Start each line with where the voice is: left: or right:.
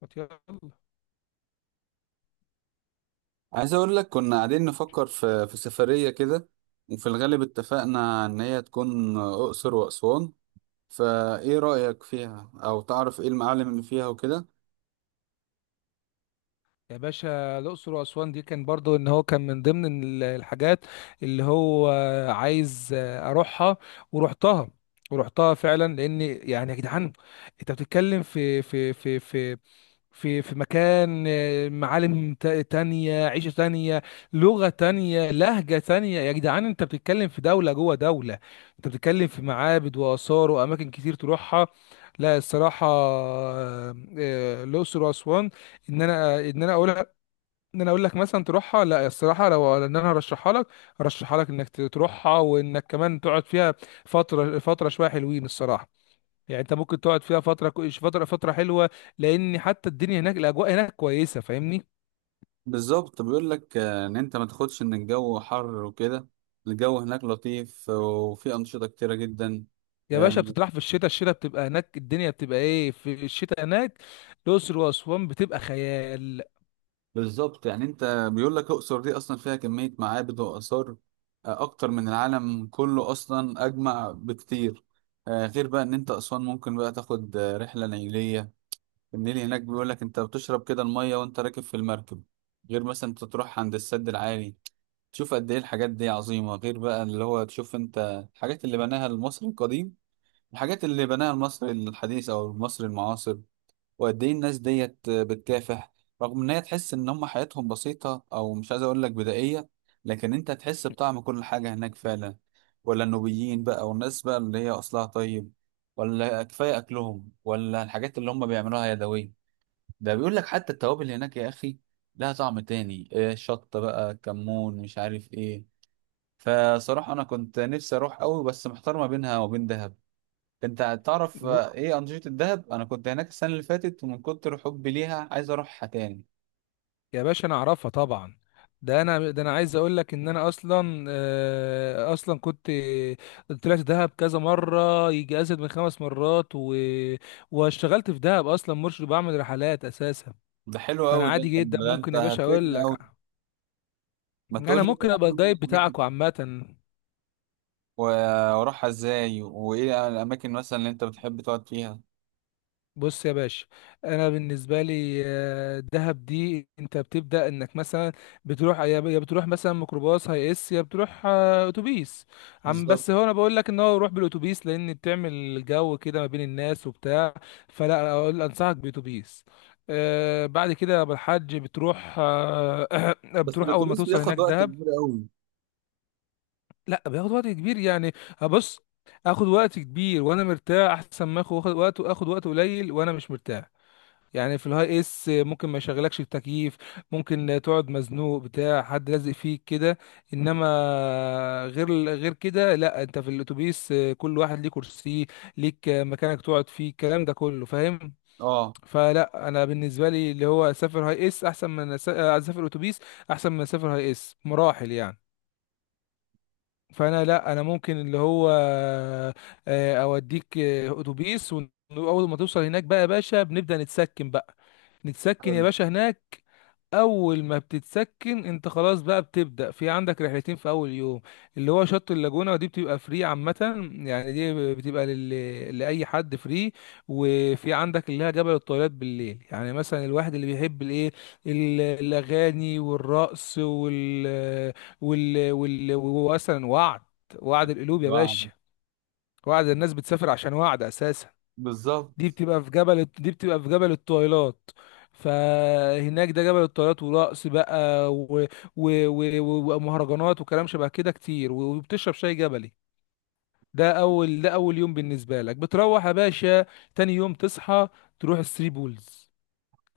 left: طب يلا.
right: عايز اقول لك كنا قاعدين نفكر في سفرية كده. وفي الغالب اتفقنا ان هي تكون اقصر واسوان، فايه رأيك فيها او تعرف ايه المعالم اللي فيها وكده؟
left: يا باشا، الأقصر وأسوان دي كان برضو إن هو كان من ضمن الحاجات اللي هو عايز أروحها، ورحتها. ورحتها فعلا، لأن يعني يا جدعان، أنت بتتكلم في مكان، معالم تانية، عيشة تانية، لغة تانية، لهجة تانية. يا جدعان، انت بتتكلم في دولة جوه دولة، انت بتتكلم في معابد وآثار وأماكن كتير تروحها. لا الصراحة، الأقصر وأسوان، إن أنا أقول، إن أنا أقول لك مثلا تروحها. لا الصراحة، لو إن أنا هرشحها لك إنك تروحها، وإنك كمان تقعد فيها فترة، فترة شوية حلوين الصراحة. يعني انت ممكن تقعد فيها فتره فتره حلوه، لان حتى الدنيا هناك، الاجواء هناك كويسه، فاهمني.
right: بالظبط، بيقول لك ان انت ما تاخدش ان الجو حر وكده، الجو هناك لطيف، وفي انشطة كتيرة جدا.
left: يا باشا، بتطرح في الشتاء بتبقى هناك. الدنيا بتبقى ايه في الشتاء هناك؟ الاقصر واسوان بتبقى خيال.
right: بالظبط، يعني انت بيقول لك الاقصر دي اصلا فيها كميه معابد واثار اكتر من العالم كله اصلا اجمع بكتير. غير بقى ان انت اسوان ممكن بقى تاخد رحله نيليه. النيل هناك بيقول لك انت بتشرب كده الميه وانت راكب في المركب، غير مثلا انت تروح عند السد العالي، تشوف قد ايه الحاجات دي عظيمه، غير بقى اللي هو تشوف انت الحاجات اللي بناها المصري القديم، الحاجات اللي بناها المصري الحديث او المصري المعاصر. وقد ايه الناس ديت بتكافح، رغم ان هي تحس ان هم حياتهم بسيطة او مش عايز اقول لك بدائية، لكن انت تحس بطعم كل حاجة هناك فعلا. ولا النوبيين بقى والناس بقى اللي هي اصلها طيب، ولا كفاية اكلهم، ولا الحاجات اللي هم بيعملوها يدوية. ده بيقول لك حتى التوابل هناك يا اخي لها طعم تاني، إيه شطة بقى، كمون، مش عارف ايه. فصراحة انا كنت نفسي اروح قوي بس محتار ما بينها وبين دهب. انت تعرف
left: ب-
right: ايه انشطة الدهب؟ انا كنت هناك السنة اللي فاتت ومن كتر حبي ليها عايز اروحها تاني.
left: يا باشا انا اعرفها طبعا. ده انا عايز اقول لك ان انا اصلا، اصلا كنت طلعت دهب كذا مره، يجي ازيد من خمس مرات و... واشتغلت في دهب اصلا مرشد، بعمل رحلات اساسا.
right: ده حلو
left: فانا
right: قوي، ده
left: عادي
right: انت
left: جدا
right: ده انت
left: ممكن يا باشا اقول
right: هتفيدني
left: لك،
right: قوي. ما تقول
left: انا
right: لي ايه
left: ممكن ابقى
right: اهم
left: الجايد
right: الحاجات
left: بتاعك عامه.
right: و- واروحها ازاي وايه الاماكن مثلا اللي انت بتحب تقعد فيها.
left: بص يا باشا، انا بالنسبه لي دهب دي، انت بتبدا انك مثلا بتروح يا بتروح مثلا ميكروباص هي اس، يا بتروح اتوبيس. عم
right: بالظبط.
left: بس هو انا بقول لك ان هو روح بالاتوبيس، لان بتعمل جو كده ما بين الناس وبتاع. فلا، اقول انصحك باتوبيس. بعد كده يا أبو الحاج بتروح
right: بس
left: بتروح اول ما
right: الاتوبيس
left: توصل
right: بياخد
left: هناك
right: وقت
left: دهب.
right: كبير قوي.
left: لا بياخد وقت كبير يعني، بص، اخد وقت كبير وانا مرتاح احسن ما اخد وقت قليل وانا مش مرتاح. يعني في الهاي اس ممكن ما يشغلكش التكييف، ممكن تقعد مزنوق بتاع، حد لازق فيك كده، انما غير كده لا، انت في الاتوبيس كل واحد ليه كرسي، ليك مكانك تقعد فيه، الكلام ده كله فاهم.
right: اه.
left: فلا انا بالنسبه لي، اللي هو اسافر هاي اس احسن من اسافر اتوبيس، احسن من اسافر هاي اس مراحل يعني. فانا لا، انا ممكن اللي هو اوديك اتوبيس. واول ما توصل هناك بقى يا باشا بنبدأ نتسكن بقى، نتسكن يا
right: حلو.
left: باشا هناك. اول ما بتتسكن انت خلاص بقى بتبدأ، في عندك رحلتين في اول يوم، اللي هو شط اللاجونة، ودي بتبقى فري عامة، يعني دي بتبقى لأي حد فري. وفي عندك اللي هي جبل الطويلات بالليل، يعني مثلا الواحد اللي بيحب الايه، الاغاني والرقص ومثلا وعد، وعد القلوب يا
right: واحد.
left: باشا، وعد الناس بتسافر عشان وعد اساسا.
right: بالظبط،
left: دي بتبقى في جبل الطويلات. فهناك ده جبل الطويلات ورقص بقى و... و... ومهرجانات وكلام شبه كده كتير، وبتشرب شاي جبلي. ده اول يوم بالنسبه لك بتروح يا باشا. تاني يوم تصحى تروح الثري بولز.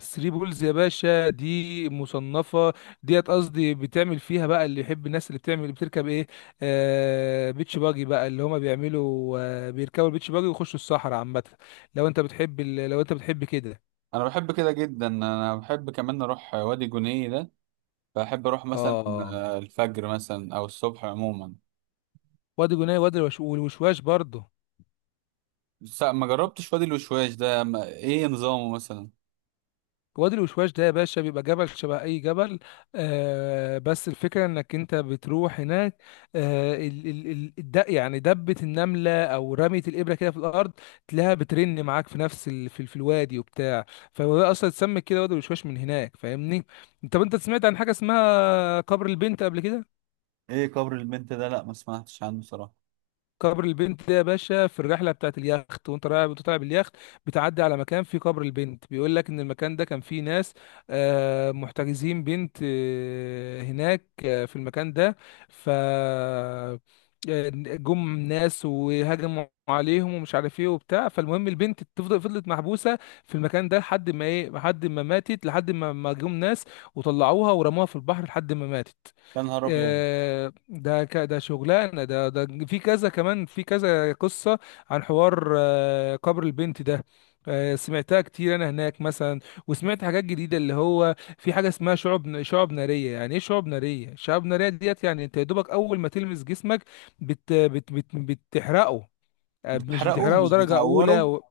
left: ثري بولز يا باشا دي مصنفة، ديت قصدي بتعمل فيها بقى اللي يحب، الناس اللي بتعمل اللي بتركب ايه، بيتش باجي بقى، اللي هما بيعملوا بيركبوا البيتش باجي ويخشوا الصحراء عامة. لو انت بتحب كده.
right: انا بحب كده جدا، انا بحب كمان اروح وادي جنيه ده، بحب اروح مثلا
left: اه،
right: الفجر مثلا او الصبح عموما.
left: وادي جناي، والوشواش برضه.
right: بس ما جربتش وادي الوشواش ده، ما... ايه نظامه مثلا؟
left: وادي الوشواش ده يا باشا بيبقى جبل شبه اي جبل، بس الفكره انك انت بتروح هناك يعني دبه النمله او رميه الابره كده في الارض، تلاقيها بترن معاك في نفس في الوادي وبتاع. فهو ده اصلا اتسمى كده وادي الوشواش من هناك، فاهمني. انت سمعت عن حاجه اسمها قبر البنت قبل كده؟
right: ايه قبر البنت ده؟ لا، ما سمعتش عنه صراحة.
left: قبر البنت ده يا باشا في الرحله بتاعت اليخت، وانت رايح وانت طالع باليخت بتعدي على مكان فيه قبر البنت، بيقول لك ان المكان ده كان فيه ناس محتجزين بنت هناك في المكان ده. ف جم ناس وهجموا عليهم ومش عارف ايه وبتاع. فالمهم البنت فضلت محبوسه في المكان ده لحد ما ايه، لحد ما ماتت، لحد ما ما جم ناس وطلعوها ورموها في البحر لحد ما ماتت.
right: يا نهار ابيض.
left: ده شغلانه، ده في كذا كمان، في كذا قصه عن حوار قبر البنت ده، سمعتها كتير انا هناك مثلا. وسمعت حاجات جديده، اللي هو في حاجه اسمها شعب ناريه. يعني ايه شعب ناريه؟ شعب ناريه ديت يعني انت يا دوبك اول ما تلمس جسمك بت بت بت بتحرقه مش
right: بتحرقه
left: بتحرقه
right: مش
left: درجه اولى
right: بتعوره؟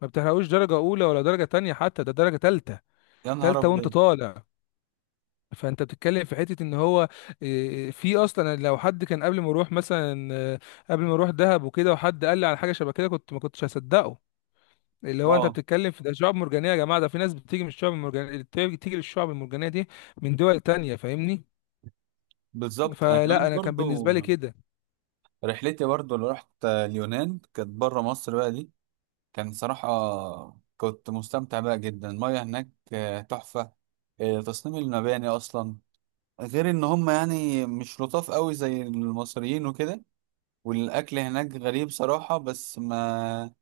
left: ما بتحرقوش درجه اولى ولا درجه تانية، حتى ده درجه تالتة.
right: يا نهار
left: تالتة وانت
right: ابيض.
left: طالع. فانت بتتكلم في حته ان هو، في اصلا لو حد كان قبل ما اروح دهب وكده، وحد قال لي على حاجه شبه كده، كنت ما كنتش هصدقه. اللي هو انت
right: اه.
left: بتتكلم في ده شعاب مرجانيه يا جماعه، ده في ناس بتيجي من الشعاب المرجانيه، بتيجي للشعاب المرجانيه دي من دول تانية، فاهمني.
right: بالظبط، انا
left: فلا،
right: كمان
left: انا كان بالنسبه
right: برضو
left: لي كده.
right: رحلتي، برضو اللي رحت اليونان كانت بره مصر بقى دي، كان صراحة كنت مستمتع بقى جدا. المياه هناك تحفة، تصميم المباني اصلا، غير ان هم يعني مش لطاف قوي زي المصريين وكده. والاكل هناك غريب صراحة، بس ما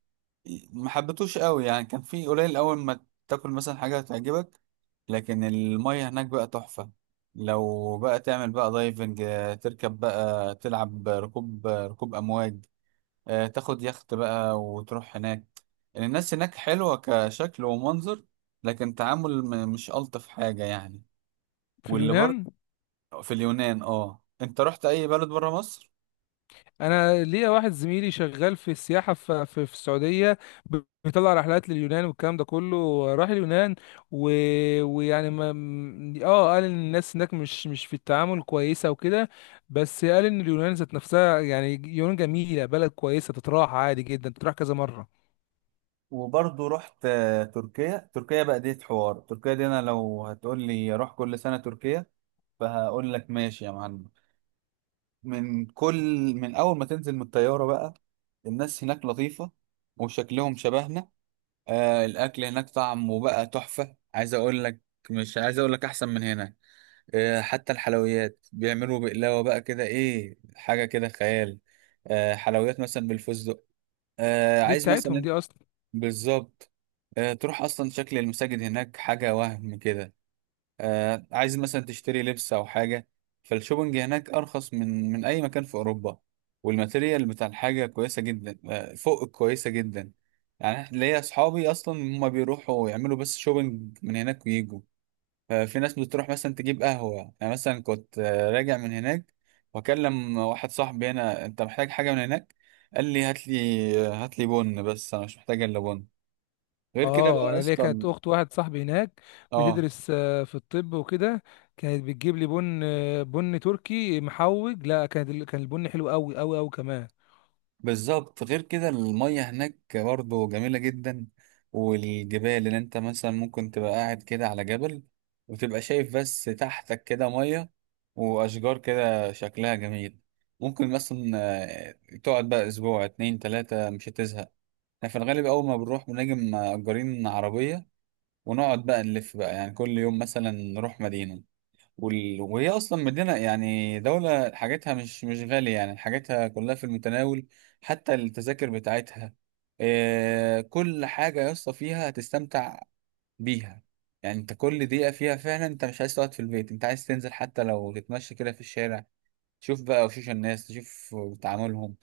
right: ما حبيتوش قوي، يعني كان في قليل اول ما تاكل مثلا حاجه تعجبك، لكن الميه هناك بقى تحفه. لو بقى تعمل بقى دايفنج، تركب بقى تلعب ركوب امواج، تاخد يخت بقى وتروح هناك. يعني الناس هناك حلوه كشكل ومنظر، لكن تعامل مش الطف حاجه يعني.
left: في
right: واللي برضه
left: اليونان؟
right: في اليونان. اه، انت رحت اي بلد بره مصر؟
left: انا ليا واحد زميلي شغال في السياحه في السعوديه، ب- بيطلع رحلات لليونان والكلام ده كله، راح اليونان و... ويعني ما م- اه قال ان الناس هناك مش في التعامل كويسه وكده. بس قال ان اليونان ذات نفسها، يعني اليونان جميله، بلد كويسه تتراح عادي جدا، تتراح كذا مره.
right: وبرضه رحت تركيا. تركيا بقى دي حوار، تركيا دي انا لو هتقول لي اروح كل سنة تركيا فهقول لك ماشي يا معلم. من كل من اول ما تنزل من الطيارة بقى، الناس هناك لطيفة وشكلهم شبهنا. الاكل هناك طعمه بقى تحفة، عايز اقول لك مش عايز اقول لك احسن من هنا. حتى الحلويات بيعملوا بقلاوة بقى كده، ايه، حاجة كده خيال، حلويات مثلا بالفستق،
left: دي
right: عايز
left: بتاعتهم
right: مثلا.
left: دي اصلا.
right: بالظبط. تروح اصلا شكل المساجد هناك حاجه، وهم كده عايز مثلا تشتري لبس او حاجه، فالشوبنج هناك ارخص من اي مكان في اوروبا، والماتيريال بتاع الحاجه كويسه جدا، فوق كويسه جدا. يعني ليا اصحابي اصلا هما بيروحوا يعملوا بس شوبنج من هناك ويجوا. في ناس بتروح مثلا تجيب قهوه، يعني مثلا كنت راجع من هناك واكلم واحد صاحبي هنا، انت محتاج حاجه من هناك؟ قال لي هات لي هات لي بن، بس انا مش محتاج الا بن غير كده
left: اه،
right: بقى
left: انا ليا كانت
right: اصلا.
left: اخت واحد صاحبي هناك
right: اه،
left: بتدرس في الطب وكده، كانت بتجيب لي بن، بن تركي محوج. لا، كانت كان البن حلو قوي قوي قوي كمان.
right: بالظبط. غير كده المية هناك برضو جميلة جدا، والجبال اللي انت مثلا ممكن تبقى قاعد كده على جبل وتبقى شايف بس تحتك كده مية، واشجار كده شكلها جميل. ممكن مثلا تقعد بقى اسبوع اتنين تلاتة مش هتزهق. احنا في الغالب اول ما بنروح بنجي مأجرين عربية، ونقعد بقى نلف بقى، يعني كل يوم مثلا نروح مدينة. وهي اصلا مدينه، يعني دوله حاجتها مش غاليه، يعني حاجتها كلها في المتناول، حتى التذاكر بتاعتها. كل حاجه يا اسطى فيها هتستمتع بيها. يعني انت كل دقيقه فيها فعلا انت مش عايز تقعد في البيت، انت عايز تنزل حتى لو تتمشى كده في الشارع، شوف بقى وشوش الناس، تشوف تعاملهم،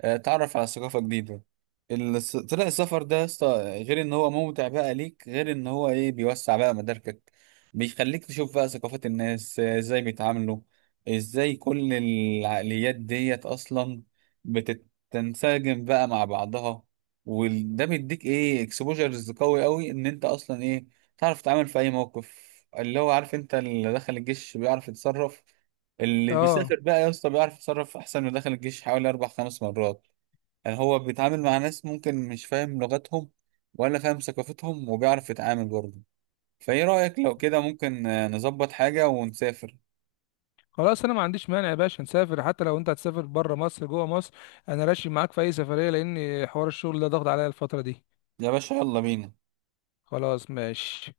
right: تعرف على ثقافة جديدة. طلع السفر ده يا اسطى، غير ان هو ممتع بقى ليك، غير ان هو ايه، بيوسع بقى مداركك، بيخليك تشوف بقى ثقافات الناس ازاي بيتعاملوا، ازاي كل العقليات ديت اصلا بتتنسجم بقى مع بعضها، وده بيديك ايه اكسبوجرز قوي قوي ان انت اصلا ايه، تعرف تتعامل في اي موقف. اللي هو عارف، انت اللي دخل الجيش بيعرف يتصرف، اللي
left: اه،
right: بيسافر بقى يا اسطى بيعرف يتصرف احسن ودخل الجيش حوالي 4 5 مرات. يعني هو بيتعامل مع ناس ممكن مش فاهم لغتهم ولا فاهم ثقافتهم وبيعرف يتعامل برضه. فايه رأيك لو كده ممكن نظبط حاجة ونسافر.
left: خلاص انا ما عنديش مانع يا باشا نسافر، حتى لو انت هتسافر بره مصر جوه مصر انا راشي معاك في اي سفريه، لان حوار الشغل ده ضغط عليا الفتره دي.
right: يا باشا يلا بينا.
left: خلاص ماشي.